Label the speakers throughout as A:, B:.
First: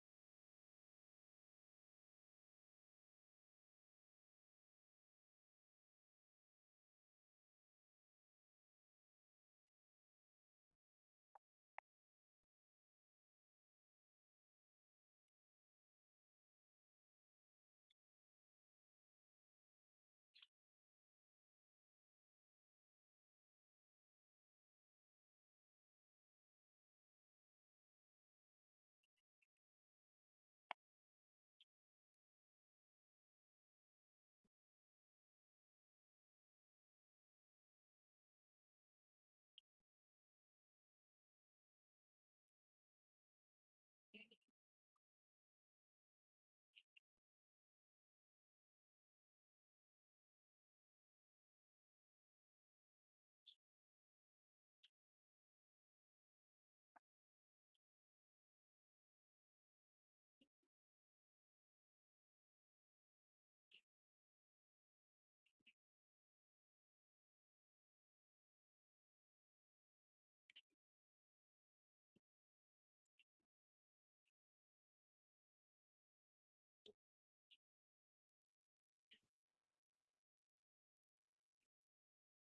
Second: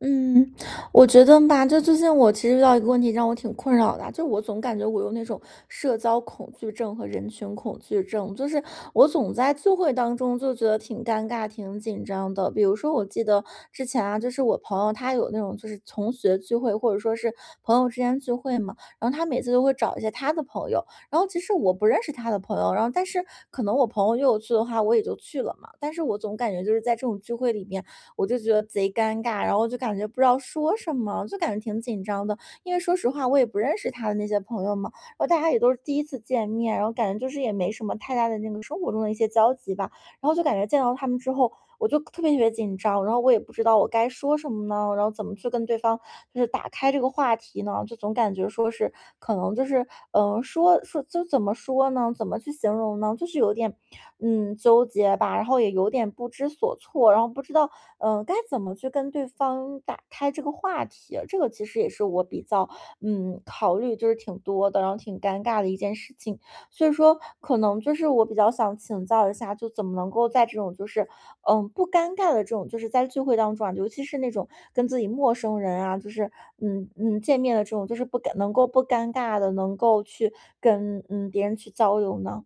A: 嗯，我觉得吧，就最近我其实遇到一个问题，让我挺困扰的啊，就我总感觉我有那种社交恐惧症和人群恐惧症，就是我总在聚会当中就觉得挺尴尬、挺紧张的。比如说，我记得之前啊，就是我朋友他有那种就是同学聚会，或者说是朋友之间聚会嘛，然后他每次都会找一些他的朋友，然后其实我不认识他的朋友，然后但是可能我朋友约我去的话，我也就去了嘛，但是我总感觉就是在这种聚会里面。我就觉得贼尴尬，然后就感觉不知道说什么，就感觉挺紧张的。因为说实话，我也不认识他的那些朋友嘛，然后大家也都是第一次见面，然后感觉就是也没什么太大的那个生活中的一些交集吧。然后就感觉见到他们之后，我就特别特别紧张，然后我也不知道我该说什么呢，然后怎么去跟对方就是打开这个话题呢？就总感觉说是可能就是嗯、呃说说就怎么说呢？怎么去形容呢？就是有点纠结吧，然后也有点不知所措，然后不知道该怎么去跟对方打开这个话题。这个其实也是我比较考虑就是挺多的，然后挺尴尬的一件事情。所以说，可能就是我比较想请教一下，就怎么能够在这种就是，不尴尬的这种，就是在聚会当中啊，尤其是那种跟自己陌生人啊，就是见面的这种，就是不尴能够不尴尬的，能够去跟别人去交流呢？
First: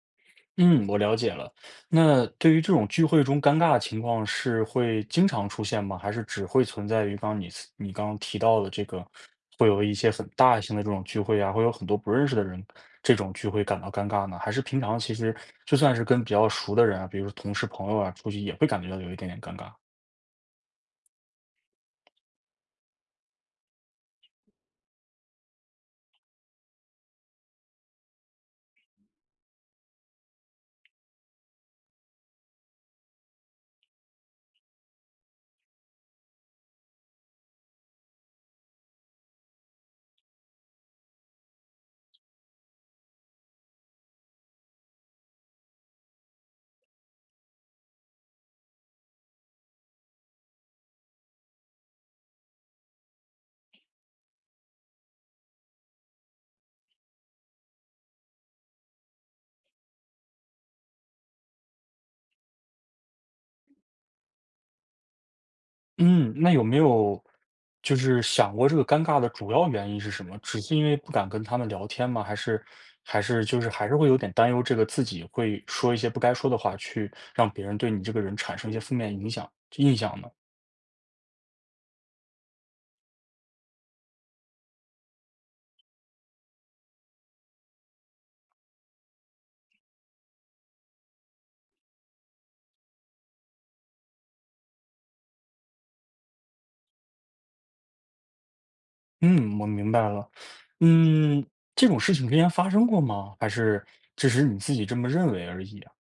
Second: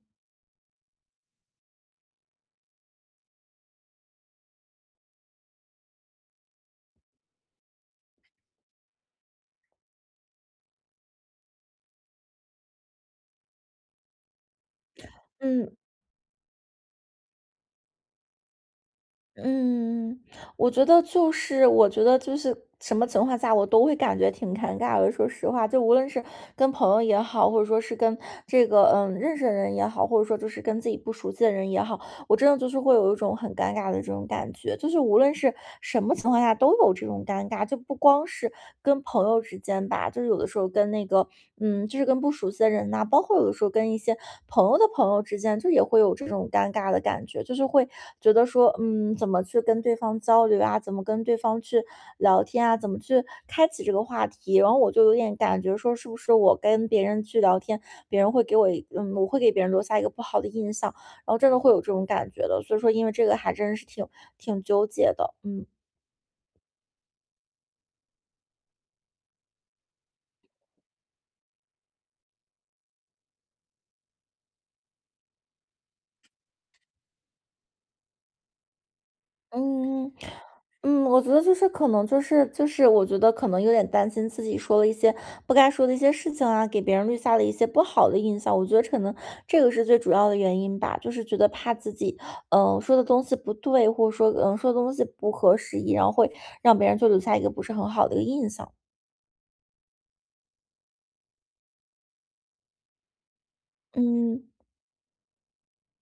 B: 嗯，我了解了。那对于这种聚会中尴尬的情况是会经常出现吗？还是只会存在于刚刚你刚刚提到的这个，会有一些很大型的这种聚会啊，会有很多不认识的人，这种聚会感到尴尬呢？还是平常其实
A: 嗯
B: 就算是跟比较熟的人啊，比如说同事朋友啊，出去也会感觉到有一点点尴尬？
A: 嗯，我觉得就是什么情况下我都会感觉挺尴尬的。说实话，就无论是跟朋友也好，或者说是跟这个认识的人也好，或者说就是跟自己不熟悉的人也好。我真的就是会有一种很尴尬的这种感觉，就是无论是什么情况下都有这种尴尬，就不光是跟朋友之间吧，就是有的时候跟那个，就是跟不熟悉的人呐、包括有的时候跟一些朋友的朋友之间，就也会有这种尴尬的感觉，就是会觉得说，怎么去跟对方交流啊，怎么跟对方去聊天啊，怎么去开启这个话题，然后我就有点感觉说，是不是我跟别人去聊天，别人会给我，嗯，我会给别人留下一个不好的印象。然后真的会有这种感觉的，所以说因为这个还真是挺纠结的，嗯。
B: 嗯，那有没有就是想过这个尴尬的主要原因是什么？只是因为不敢跟他们聊天吗？还是就是还是会有点担忧，这个自己会说一些不该说的话，去让别人对你这个人产生一些负面影响印
A: 嗯嗯。
B: 象呢？
A: 我觉得就是可能就是我觉得可能有点担心自己说了一些不该说的一些事情啊，给别人留下了一些不好的印象。我觉得可能这个是最主要的原因吧，就是觉得怕自己，说的东西不对，或者说说的东西不合时宜，然后会让别人就留下一个不是很好的一个印象。
B: 嗯，我明白了。嗯，这种事情之前发生过吗？还是只
A: 嗯。
B: 是你自己这么认为而已啊？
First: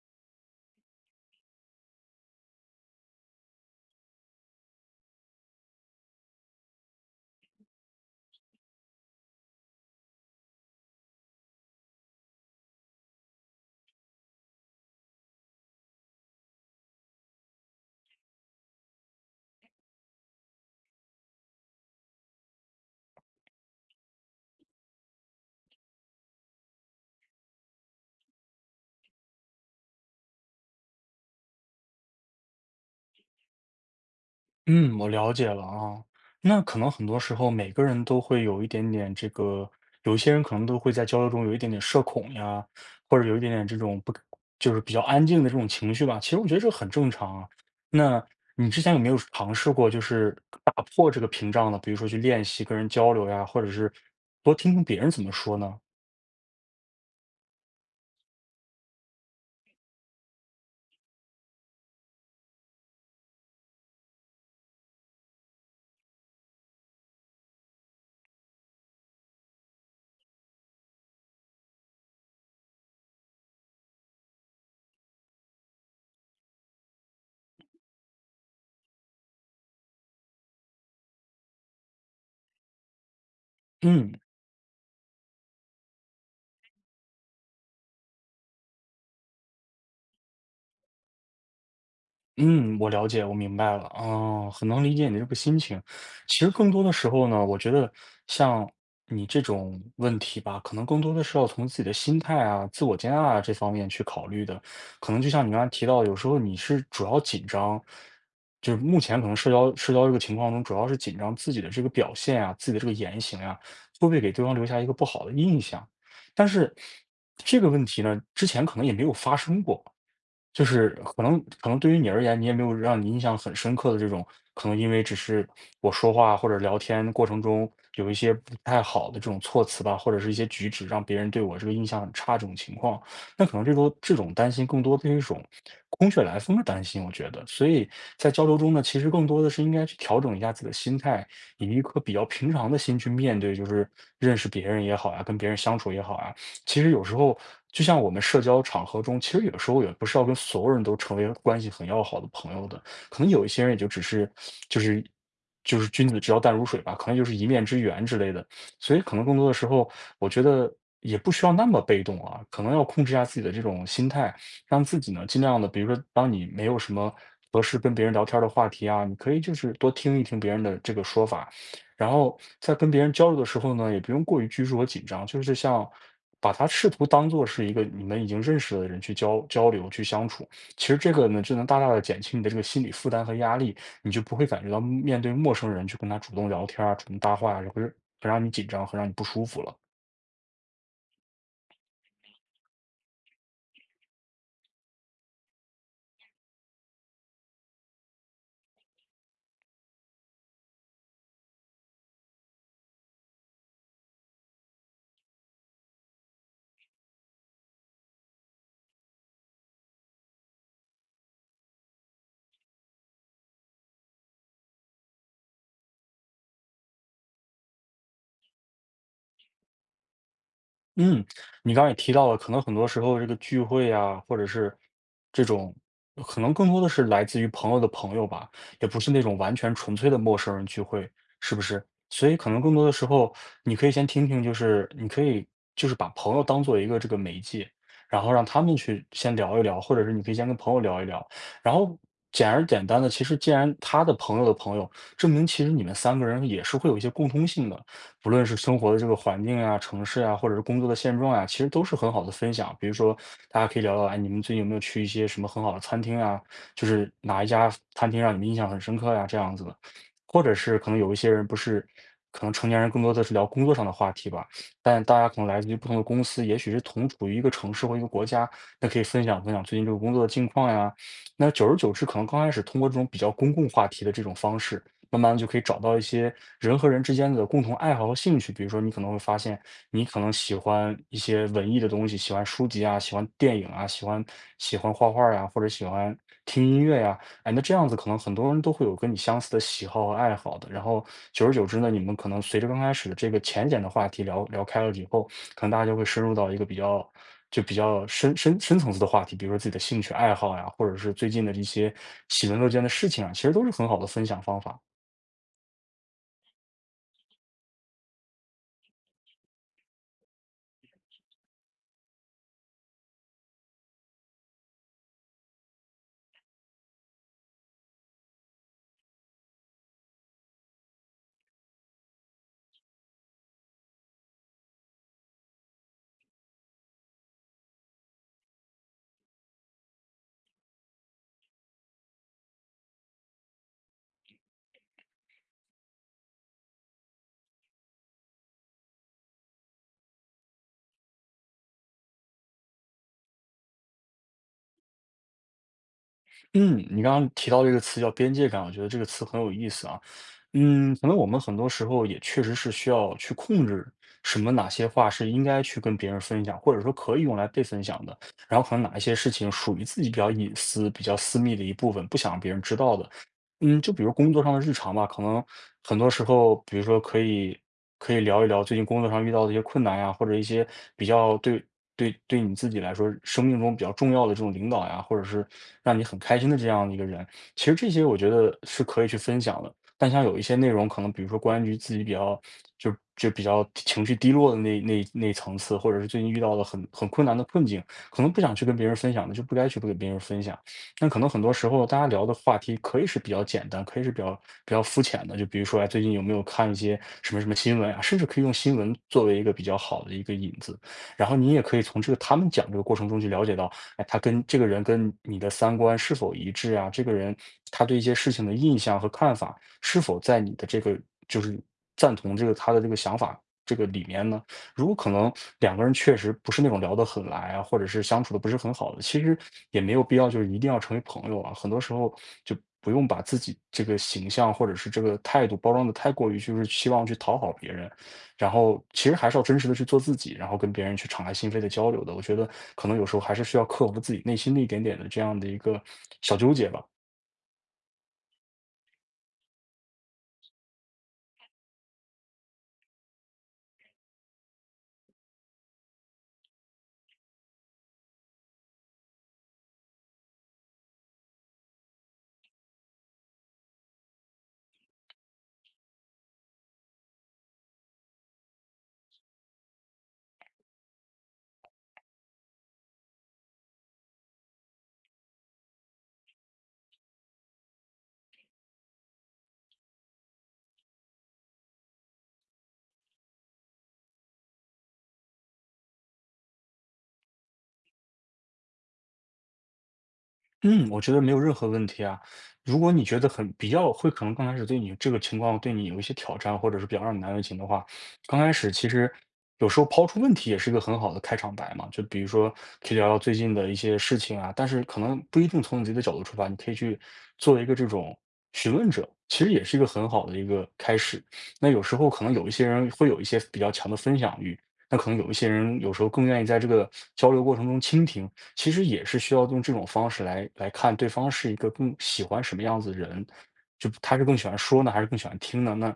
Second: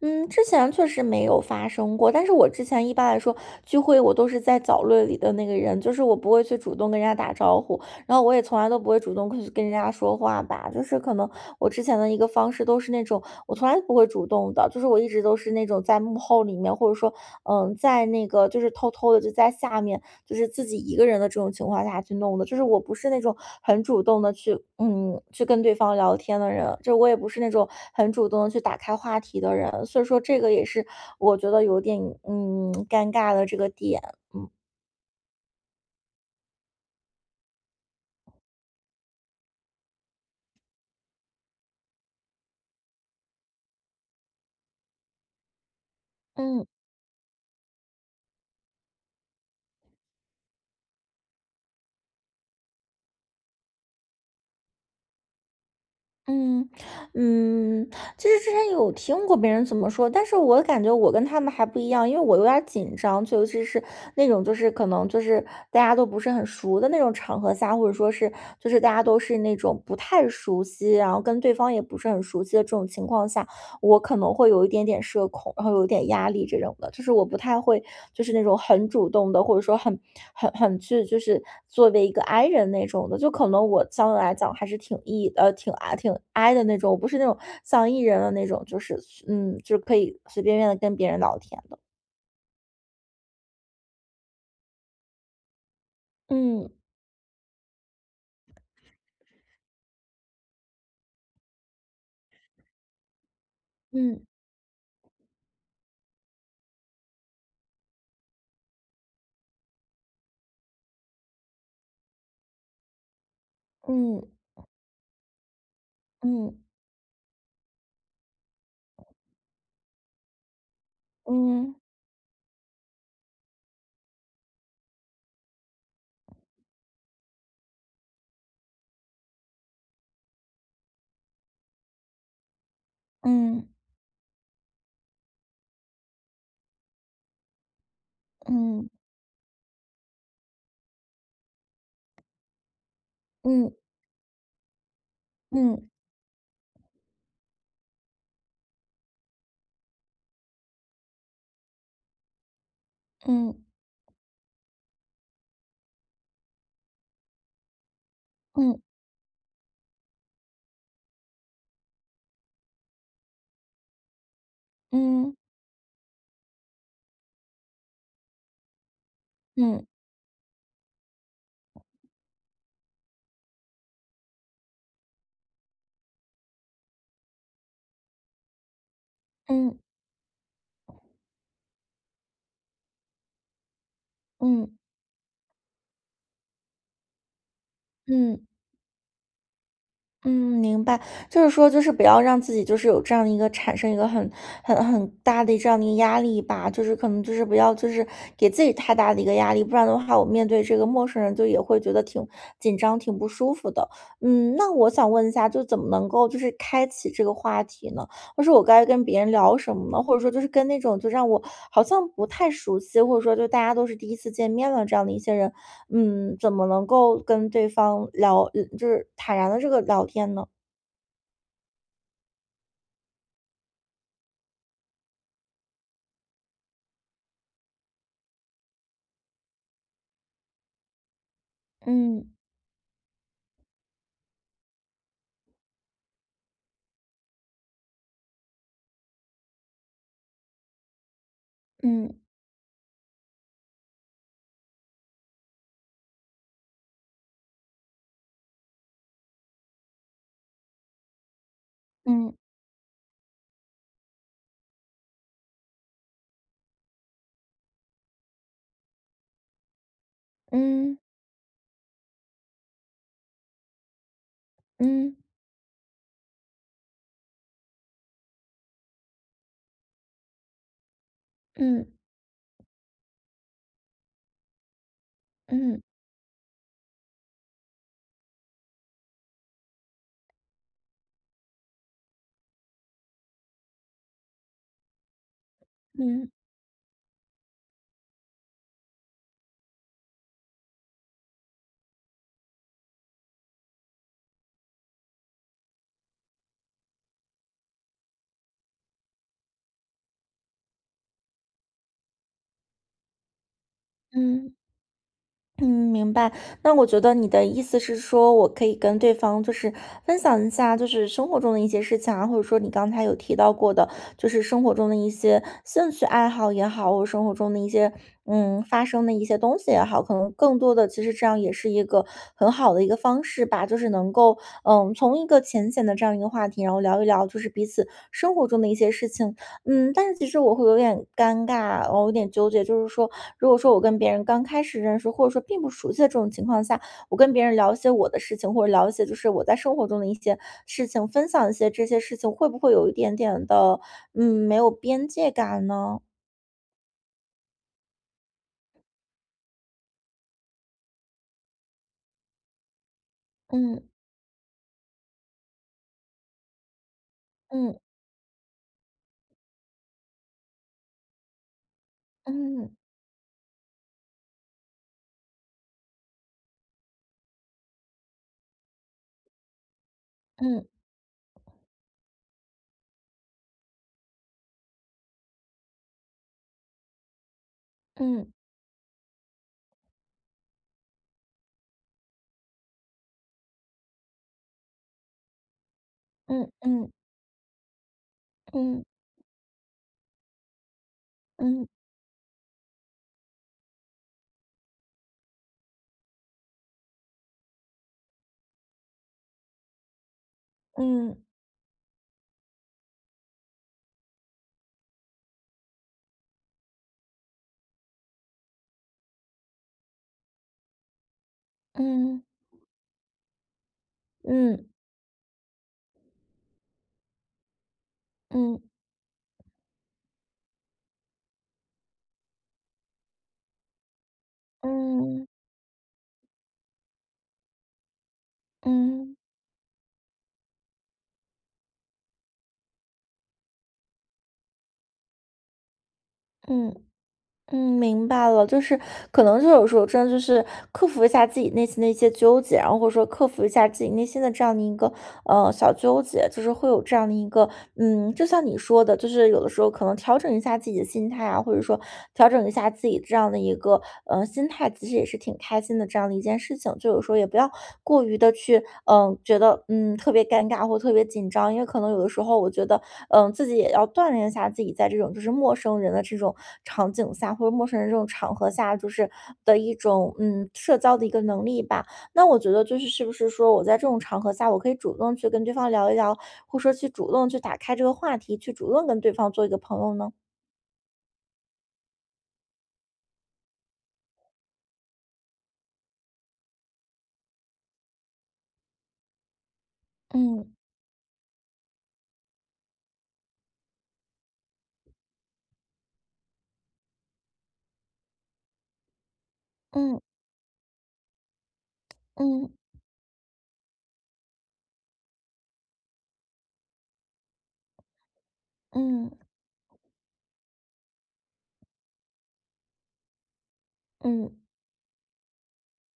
A: 嗯，之前确实没有发生过，但是我之前一般来说聚会，我都是在角落里的那个人，就是我不会去主动跟人家打招呼，然后我也从来都不会主动去跟人家说话吧，就是可能我之前的一个方式都是那种我从来不会主动的，就是我一直都是那种在幕后里面，或者说在那个就是偷偷的就在下面，就是自己一个人的这种情况下去弄的，就是我不是那种很主动的去去跟对方聊天的人，就我也不是那种很主动的去打开话题的人，所以说这个也是我觉得有点尴尬的这个点，
B: 嗯，我了解了啊。那可能很多时候每个人都会有一点点这个，有一些人可能都会在交流中有一点点社恐呀，或者有一点点这种不，就是比较安静的这种情绪吧。其实我觉得
A: 嗯。
B: 这很正常啊。那你之前有没有尝试过，就是打破这个屏障呢？比如说去练习跟人交流呀，或者是多听听别人怎么说呢？
A: 嗯，嗯，其实之前有听过别人怎么说，但是我感觉我跟他们还不一样，因为我有点儿紧张，就尤其是那种就是可能就是大家都不是很熟的那种场合下，或者说是就是大家都是那种不太熟悉，然后跟对方也不是很熟悉的这种情况下，我可能会有一点点社恐，然后有一点压力这种的，就是我不太会，就是那种很主动的，或者说很去，就是作为一个 I 人那种的，就可能我相对
B: 嗯。
A: 来讲还是挺 I 的那种，我不是那种像 E 人的那种，就是就是可以随便便的跟别人聊天的。
B: 嗯，我了解，我明白了，哦，很能理解你的这个心情。其实
A: 嗯
B: 更多的时候呢，我觉得像你这种问题吧，可能更多的是要从自己的心态啊、自我接纳啊这方面去
A: 嗯
B: 考虑的。可能就像你刚才提到，有时候你是主要紧张，就是目前可能社交这个情况中，主要是紧张自己的这个表现啊、自己的这个言行啊，会不会
A: 嗯
B: 给对方留下一个不好的印象？但
A: 嗯
B: 是这个问题呢，之前可能也没有发生过。就是可能可
A: 嗯
B: 能对于你而言，你也没有让你印象很深刻的这种，可能因为只是我说话或者聊天过程中有一些不太好的这种措辞吧，或者是一些举止，让别人对我这个印象很差这种情况，那可能
A: 嗯
B: 这种担心更多的是一种空穴来风的担心，我觉得。所以在交流中呢，
A: 嗯
B: 其实更多的是应该去调整一下自己的心态，以一颗比较平常的心去面对，就
A: 嗯
B: 是认识别人也好呀、跟别人相
A: 嗯
B: 处也好呀、其实有时候就像我们社交场合中，其实有时候也不是要跟所有人都成为关系很要好的朋友的，可能有一
A: 嗯
B: 些人也就只是就是就是君子之交淡如水吧，可能就是一面之缘之类的。
A: 嗯嗯
B: 所以可能更多的时候，我觉得也不需要那么被动啊，可能要控制一下自己的这种心态，让自己呢
A: 嗯
B: 尽量的，比如说当你没有什么合适跟别人聊天儿的话题啊，你可以就是
A: 嗯
B: 多听一听别人的这个说法，然后在跟别人交流的时候呢，也不用过于拘束和紧张，就是像把他试图当做是一个你们已经认识的人去交交
A: 嗯
B: 流、去相处。其实这个呢，就能大大的减轻你的这个心理负担和压力，你就不会感
A: 嗯
B: 觉到面对陌生人去跟他主动聊天啊、主动搭话，就会很
A: 嗯。
B: 让你紧张、很让你不舒服了。
A: 嗯，明白，就是说，就是不要让自己就是有这样的一个产生一个很大的这样的一个压力吧，就是可能就是不要就是给自己太大的一个压力，不然的话，我面对这个陌生人就也会觉得挺紧张、挺不舒服的。嗯，那我想问一下，就怎么能够就是开启这个话题呢？或者说我该跟别人聊什么呢？或者说就是跟那种就让我好像不太熟悉，或者说就大家都是第一次见面了这样的一些人，怎么能够跟对方聊就是坦然的这个聊天呢？
B: 嗯，你刚刚也提到了，可能很多时候这个聚会啊，或者是这种，可能更多的是来自于朋友的朋友吧，也不是那种完全纯粹的陌生人聚会，是不是？所以可能更多的时候，你可以先听听，就是你可以就是把朋友当做一个这个媒介，然后让他们去先聊一聊，或者是你可以先跟朋友聊一聊，然后
A: 嗯
B: 简单的，其实既然他的朋友的朋友，证明其实你们三个人也是会有一些共通性的。不论是生活的这个环境啊、城市啊，或者是工作的现状啊，其实都是很好的
A: 嗯
B: 分享。比如说，大家可以聊聊，哎，你们最近有没有去一些什么很好的餐厅啊？就是哪一家餐厅让你们印象很深刻呀、这样子的。或者是可
A: 嗯
B: 能有一些人不是，可能成年人更多的是聊工作上的话题吧，但
A: 嗯
B: 大家可能来自于不同的公司，也许是同处于一个城市或一个国家，那可以分享分享最近这个工作的近况呀。那久而
A: 嗯
B: 久之，可能刚开始通过这种比较公共话题的这种方式，慢慢就可以
A: 嗯
B: 找
A: 嗯
B: 到一些人和人之间的共同爱好和兴趣。比如说，你可能会发现，你可能喜欢一些文艺的东西，喜欢书籍啊，喜欢电影啊，喜欢画画呀、或者喜欢
A: 嗯嗯
B: 听音乐呀、哎，那这样子可能很多人都会有跟你相似的喜好和爱好的。然后久而久之呢，你们可能随着刚开始的这个浅显的话题聊聊开了以后，可能大家就会深入到一个比较。就比较深层次的话题，比如说自己的兴趣爱好呀，或者是最近的一些喜闻乐见的事情啊，其实都是很好的分享
A: 嗯。
B: 方法。
A: 嗯，明白。那我觉得你的意思是说，我可以跟对方就是分享一下，就是生活中的一些事情啊，或者说你刚才有提到过的，就是生活中的一些兴趣爱好也好，或者生活中的一些发生的一些东西也好，可能更多的其实这样也是一个很好的一个方式吧，就是能够从一个浅显的这样一个话题，然后聊一聊就是彼此生活中的一些事情。但是其实我会有点尴尬，我有点纠结，就是说，如果说我跟别人刚开始认识，或者说并不熟悉的这种情况下，我跟别人聊一些我的事情，或者聊一些就是我在生活中的一些事情，分享一些这些事情，会不会有一点点的，没有边界感呢？
B: 嗯，你刚刚提到这个词叫边界感，我觉得这个词很有意思啊。嗯，可能我们很多时候也确实是需要去控制
A: 嗯
B: 什么哪些话是应该去跟别人分享，或者说可以用来被
A: 嗯
B: 分享的，然后可能哪一些事情属于自己比较隐私、比较私密的一部分，不想让别人
A: 嗯
B: 知道的。嗯，就比如工作上的日常吧，可能很多时候，比如说可以可以聊一聊最近工作上遇到的一些困难呀，或者一些
A: 嗯
B: 比较对你自己来说生命中比较重要的这种领导呀，或者是让你很开心的这样的一个人，其实这些我
A: 嗯
B: 觉得是可以去分享的。但像有一些内容，可能比如说关于自己比较就比较情绪低落的那层次，或者是最近遇
A: 嗯
B: 到了很
A: 嗯
B: 很困难的困境，可能不想去跟
A: 嗯
B: 别人分享的，就不该去不给别人分享。那可能很多
A: 嗯
B: 时候大家聊的话题可以是比较简单，可以是比较比较肤浅的，就比如说，哎，最近有没有看一些什么什么新闻啊？甚至可以用新闻作为一个比较好的一个引子，
A: 嗯
B: 然后你也可以从这个他们讲这个过程中去了解到，哎，他跟这个人跟你的三观是否一致啊？这个人他对一些事情的印象和看法是否在你的这个就是赞
A: 嗯
B: 同这个他的这个想法这个里面呢？
A: 嗯
B: 如果可能两个人确实不是那种聊得很来啊，或者是相处的不
A: 嗯
B: 是
A: 嗯
B: 很好的，其实也没有必要就是一定要成为朋友啊。很多时候就不用把自己这个形象或者是这个
A: 嗯
B: 态度包装的太过于就是希望去讨好别人，然后其
A: 嗯
B: 实还是要真实的去做自己，然后跟别人去敞开心扉的交流的。我觉得可能有时候还是需要克服自己内心的一点点的这样的一个小纠结
A: 嗯。
B: 吧。
A: 嗯，明白了，就是可能就有时候真的就是克服一下自己内心的一些纠结，然后或者说克服一下自己内心的这样的一个小纠结，就是会有这样的一个就像你说的，就是有的时候可能调整一下自己的心态啊，或者说调整一下自己这样的一个心态。他其实也是挺开心的这样的一件事情。就有时候也不要过于的去，觉得特别尴尬或特别紧张，因为可能有的时候我觉得，自己也要锻炼一下自己在这种就是陌生人的这种场景下或者陌生人这种场合下，就是的一种社交的一个能力吧。那我觉得就是是不是说我在这种场合下，我可以主动去跟对方聊一聊，或者说去主动去打开这个话题，去主动跟对方做一个朋友呢？
B: 嗯，我觉得没有任何问题啊。如果你觉得很比较会，可能刚开始对你这个情况对你有一些挑战，或者是比较让你难为情的话，刚开始其实有时候抛出问
A: 嗯
B: 题也是一个很好的开场白嘛。就比如说可以聊聊最近的一些事情啊，但是可能不一定从你自己的角度出发，你可以去做一个这种询问者，其实也是一个
A: 嗯
B: 很好的一个开始。那有时候可能有
A: 嗯
B: 一些人会有一些比较强的分享欲，那可能有一些人有时候更愿意在这个交流过程中倾听。其实也
A: 嗯嗯
B: 是需要用这种方式来看对方是一个更喜欢什么样子的人，就他是
A: 嗯。
B: 更喜欢说呢，还是更喜欢听呢？那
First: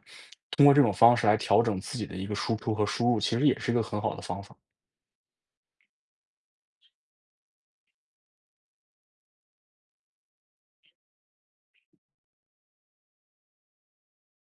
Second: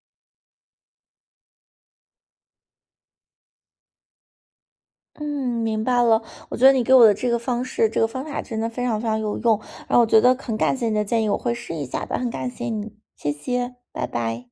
B: 通过这种方式来调整自己的一个输出和输入，其实也是一个很好的方法。
A: 嗯，明白了。我觉得你给我的这个方式、这个方法真的非常非常有用，然后我觉得很感谢你的建议，我会试一下的。很感谢你，谢谢，拜拜。